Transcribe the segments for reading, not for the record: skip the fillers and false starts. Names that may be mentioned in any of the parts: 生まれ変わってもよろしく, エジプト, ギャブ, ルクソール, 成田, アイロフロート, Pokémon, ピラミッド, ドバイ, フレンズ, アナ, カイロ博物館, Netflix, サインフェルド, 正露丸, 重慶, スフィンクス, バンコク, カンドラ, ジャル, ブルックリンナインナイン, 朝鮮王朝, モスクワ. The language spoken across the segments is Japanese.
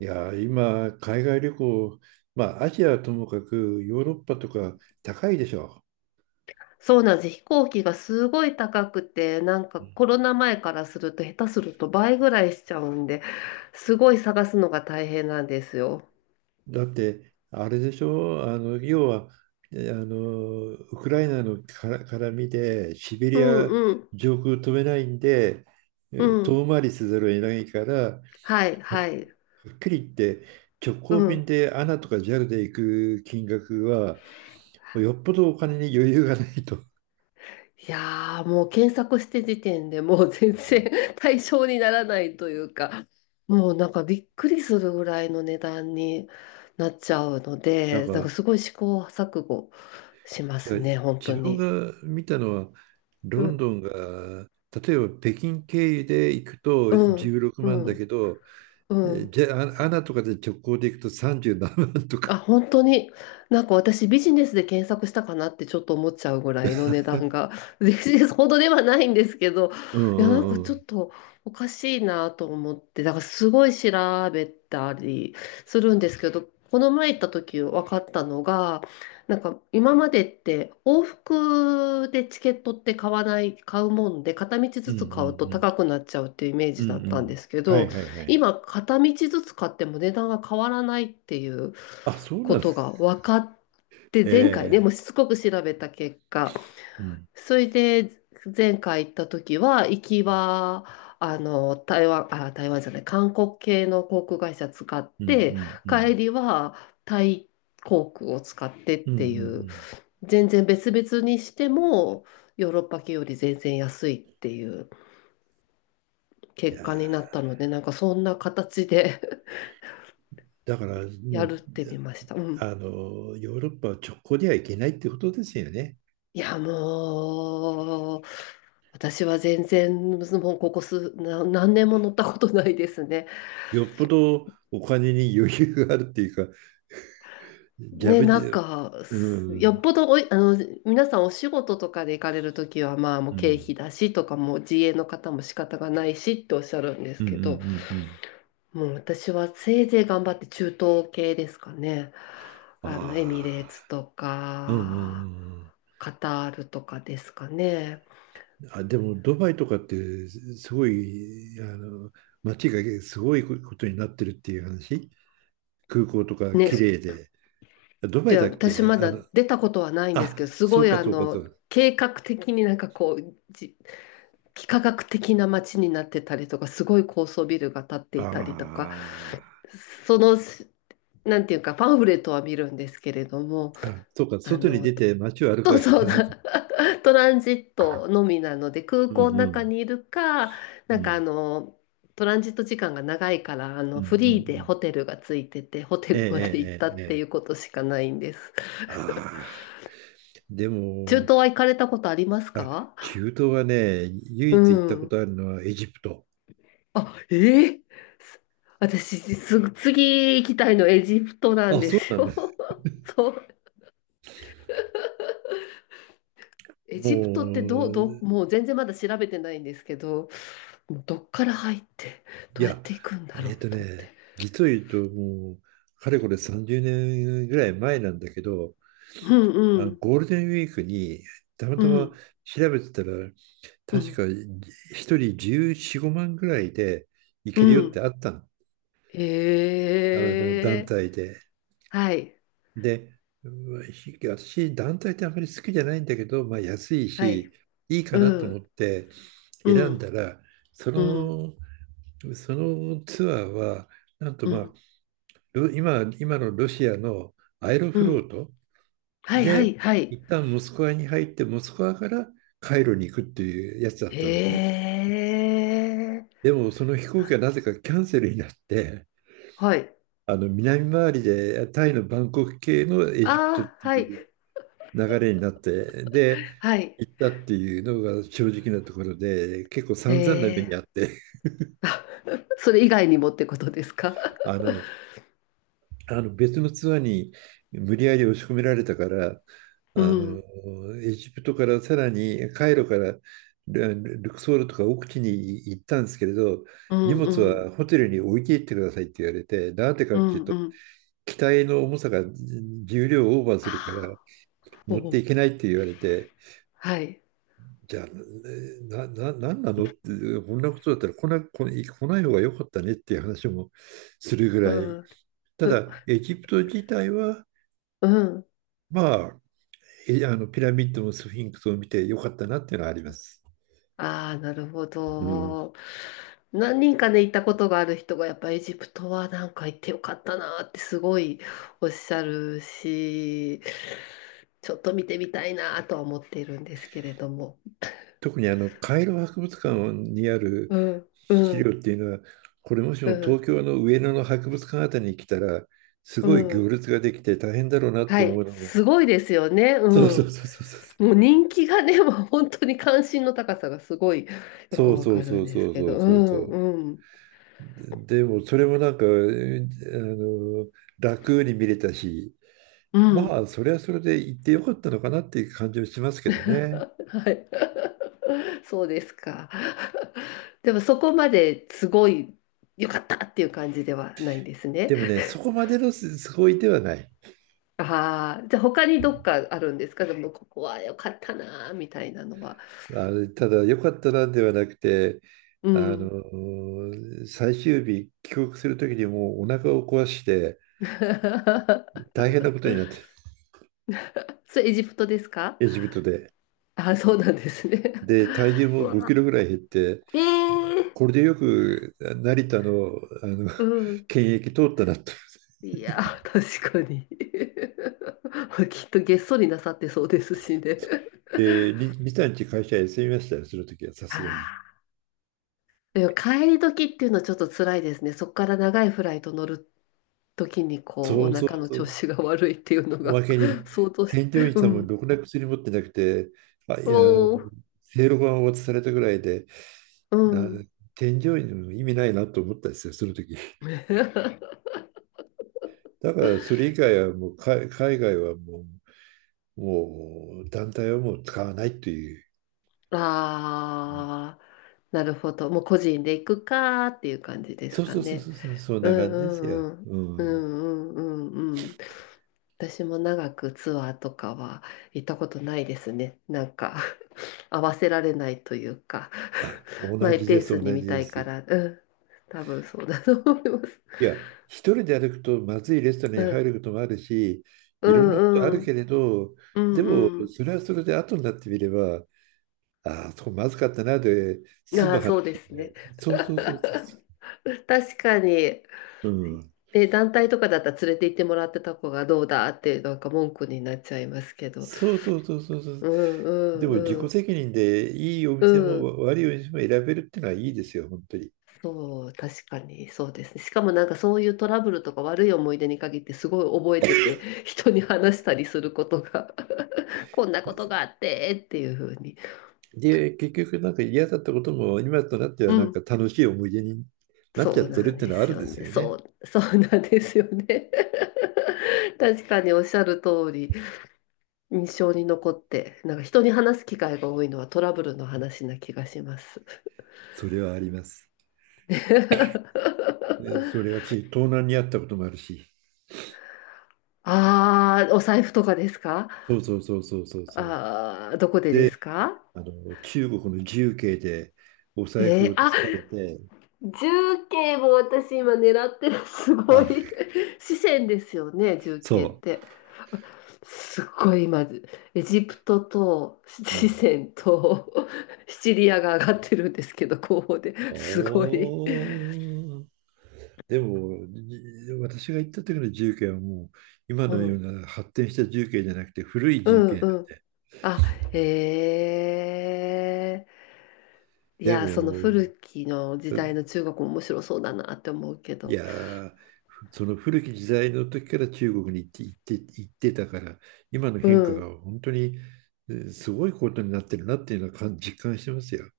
いやー、今、海外旅行、まあ、アジアはともかく、ヨーロッパとか高いでしょ。そうなんです。飛行機がすごい高くて、なんかコロナ前からすると下手すると倍ぐらいしちゃうんで、すごい探すのが大変なんですよ。だって、あれでしょ、あの要は、えあのウクライナのから絡みで、シベうリんアうん上空飛べないんで、うん。遠回りせざるを得ないから、ははいはい。っきり言って、直行う便ん。でアナとかジャルで行く金額は、よっぽどお金に余裕がないと。いやー、もう検索して時点でもう全然 対象にならないというか、もうなんかびっくりするぐらいの値段になっちゃうのなんで、なんかかすごい試行錯誤しまいすや、ね、本当自分に。が見たのは、ロンう、ドンが、例えば北京経由で行くとうん、16う万だけん、ど、うん。じゃあ、アナとかで直行で行くと37万とあ、か。本当に？なんか私ビジネスで検索したかなってちょっと思っちゃうぐらいの値段が、ビジネスほどではないんですけど、うんいや、なんうかんちうょっん。とおかしいなと思って、だからすごい調べたりするんですけど、この前行った時分かったのが、なんか今までって往復でチケットって買わない、買うもんで、片道うずんうつ買うとん高くなっちゃうっていうイメーうジん。だうっんうたんでん。すけはど、いはいはい。今、片道ずつ買っても値段が変わらないっていうあ、そうこなんで、とが分かって、前回ね、もええ、うしつこく調べた結果、うんそれで前回行った時は、行きは、台湾、あ、台湾じゃない、韓国系の航空会社使っうんうて、んう帰ん。りはタイ航空を使ってっうんうんうていう、ん。全然別々にしても、ヨーロッパ系より全然安いっていうい結やー、果になったので、なんかそんな形でだからもやう、るってみました。うん。あの、ヨーロッパは直行では行けないってことですよね。いや、もう、私は全然、もうここ数、何年も乗ったことないですね。よっぽどお金に余裕があるっていうか、ギャね、ブなんで、か、うん。うすよん。っぽどおい、皆さんお仕事とかで行かれるときは、まあ、もうう経費んだしとか、もう自営の方も仕方がないしっておっしゃるんでうすんうんけど、うん。もう私はせいぜい頑張って中東系ですかね。あエミレーあ、ツとうんか、うんカタールとかですかね。うん、あ。でもドバイとかってすごい、あの、街がすごいことになってるっていう話、空港とかね、綺麗で。ドバイで、だっ私け、まあだの、出たことはないんですあ、けど、すそごういかそうかそう。計画的になんかこう、幾何学的な街になってたりとか、すごい高層ビルが建っていたりとか、あその、なんていうか、パンフレットは見るんですけれども、あ。あ、そうか、あ外に出の、て街を歩 くそうわけじそうゃないか。だ、トランジットのみなので、空うんう港の中んにいるか、うなんかんトランジット時間が長いから、うんうんうフリーでん。ホテルがついてて、ホテええルまで行ったえええっえ。ていえうえ、ことしかないんです。ああ。で中も、東は行かれたことありますあ、か？中東はね、唯う一行ったことん。あるのはエジプト。あ、ええ、す私、次行きたいのエジプトなんあ、でそうすなんでよ。す。そう。エもジプトってどう、う、もう全然まだ調べてないんですけど、もうどっから入って、いどうやっや、て行くんだろうと思って。実を言うと、もう、かれこれ30年ぐらい前なんだけど、うんあうのん、ゴールデンウィークに、たまうたまん、調べてたら、う確かん、1人14、5万ぐらいで行うけるよってん。あったの。あの団ええ、体で。はい、で、うん、私、団体ってあんまり好きじゃないんだけど、まあ、安いはい、し、いいかうなと思ん、ってう選んん、だら、そうん、の、そのツアーは、なんとうまあ、ん、今のロシアのアイロうフロん。ートはい、はで、い、はい。一旦モスクワに入って、モスクワからカイロに行くっていうやつだったんでね。えでも、その飛え、行機あ、はなぜかキャンセルになって、はい。あの南回りでタイのバンコク系のエジプトっあてあ、はい。いう流れになって、で、はい。行ったっていうのが正直なところで、結構え散々な目にあっえ。て、あ、 それ以外にもってことですか？ あの、別のツアーに無理やり押し込められたから、あうん。の、エジプトからさらにカイロからルルクソールとか奥地に行ったんですけれど、う荷ん、物うん。はホテルに置いていってくださいって言われて、なんでかうっていうん、と、うん。機体の重さが重量をオーバーするからああ、お持っていお。けないって言われて、はい。じゃあ、なんなのって、こんなことだったら来ない方が良かったねっていう話もするぐうらい。ん。たう、だ、エジプト自体は、うん。まあ、えあのピラミッドもスフィンクスを見て良かったなっていうのはあります。ああ、なるほうん、ど。何人かね、行ったことがある人が、やっぱエジプトはなんか行ってよかったなってすごいおっしゃるし、ちょっと見てみたいなとは思っているんですけれども。特にあのカイロ博物館にあるうん、資う料ん、っていうのは、これもしうも東ん、京の上野の博物館あたりに来たら、すうごい行ん。列ができて大変だろうなはと思い、うのも、すごいですよね。うそうそうん。そうそうそう。もう人気がね、もう本当に関心の高さがすごいよくそうわそうかるそんうでそすうけそど、ううそうそん、う。うん、でもそれもなんか、えあの、楽に見れたし、うまん。あそれはそれで行ってよかったのかなっていう感じはしますけどね。はい。そうですか。でもそこまですごい良かったっていう感じではないんですね。でもね、そこまでのすごいではない。ああ、じゃあ他にどっかあるんですか？でもここは良かったなーみたいなのは。あの、ただよかったなではなくて、うあん。の、最終日帰国する時にもうお腹を壊して 大変なことになって、それエジプトですか？エジプトで。ああ、そうなんですね。で、体重も5キロぐらい減って、これでよく成田の、あの うん。検疫通ったなと。いやー、確かに。きっとげっそりなさってそうですしね。で、リ、リサ会社休みましたよ、その時はさすがに。あら。でも帰り時っていうのはちょっと辛いですね。そこから長いフライト乗る時にこう、そおうそ腹うのそう。調子が悪いっていうのおまが けに、相当し、添乗員さうんもん。ろくな薬持ってなくて、まあ、いや、おー、正露丸を渡されたぐらいで、うな、ん。添乗員の意味ないなと思ったんですよ、その時。だから、それ以外はもう、海外はもう、団体はもう使わないという。ああ、なるほど。もう個人で行くかーっていう感じでそすうかそうそうそね。う、そう、そんうな感じですよ。んうんううん。んうんうんうんうん。私も長くツアーとかは行ったことないですね。なんか 合わせられないというか あ、同マイじペでーす、ス同に見じたでいかす。ら、うん、多分そうだと思います。いや、一人で歩くとまずいレストランうに入ん、ることもあるし、ういろんなことあんるうけんれど、うでもんうそれはそれで後になってみれば、ああ、そこまずかったなでん。済ああむー、話そうでね。すね。そうそうそうそうそ 確かに。う。うん。で、団体とかだったら連れて行ってもらってた子がどうだってなんか文句になっちゃいますけど。そうそうそうそうそう。うんうでんも自う己ん責任でいいおう店ん。も悪いお店も選べるっていうのはいいですよ、本当に。そう、確かにそうですね。しかもなんかそういうトラブルとか悪い思い出に限ってすごい覚えてて、人に話したりすることが こんなことがあってっていうふうに。で、結局なんか嫌だったことも今となってうはなんかん、楽しい思い出になっそちゃっうてるなっんていうでのはあするんよですね。よそね。う、そうなんですよね。確かにおっしゃる通り、印象に残って、なんか人に話す機会が多いのはトラブルの話な気がします。それはあります。で、 それはし、東南にあったこともあるし、ああ、お財布とかですか？そうそうそうそうそうそう、ああー、どこでですか？あの中国の重慶でお財布えー、を盗あ、まれて、重慶も私今狙ってる。すごい。あ、四川ですよね、重慶っそて。すごい今、エジプトとう、う四ん。川とシチリアが上がってるんですけど、候補で。すごい。おー、でも、私が行った時の重慶はもう、今うのようん、な発展した重慶じゃなくて、古いう重慶ん、なんうん。で、あ、えー。いでや、そのも、古きの時代の中国も面白そうだなって思うけいど。やー、その古き時代の時から中国に行ってたから、今のう変化ん。が本当にすごいことになってるなっていうのは実感してますよ。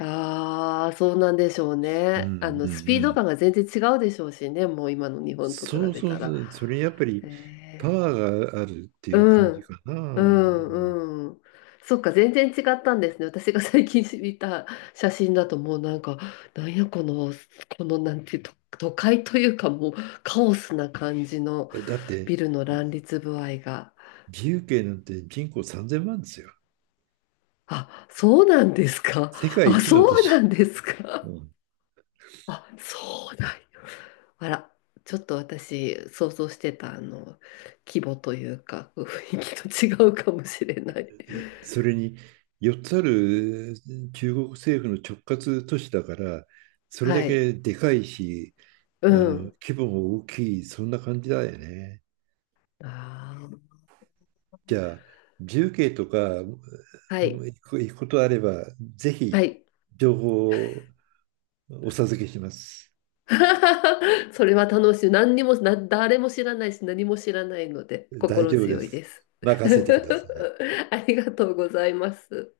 ああ、そうなんでしょううんうんね。うスピードん、感が全然違うでしょうしね、もう今の日本と比そうべそたうそら。う、それやっぱりパえワーがあるってー、いうう感じん、かな。ううん、ん、うん。そっか、全然違ったんですね。私が最近見た写真だともうなんか、なんやこの、このなんていうと、都会というかもうカオスな感じのだって、ビルの乱立具合が。自由形なんて人口3000万ですよ。あ、そうなんですか。世界あ、一のそ都うな市。んですうか。ん。あ、そうなんや。あら、ちょっと私、想像してた、規模というか、雰囲気と違うかもしれない。それに4つある中国政府の直轄都市だから、それはだい。けでかいし、うあのん。規模も大きい、そんな感じだよね。あー、じゃあ重慶とか、はもい。う行くことあれば、ぜはひい。情報をお授けします。それは楽しい。何にも、誰も知らないし、何も知らないので、大心丈夫で強いす。です。任せてください。ありがとうございます。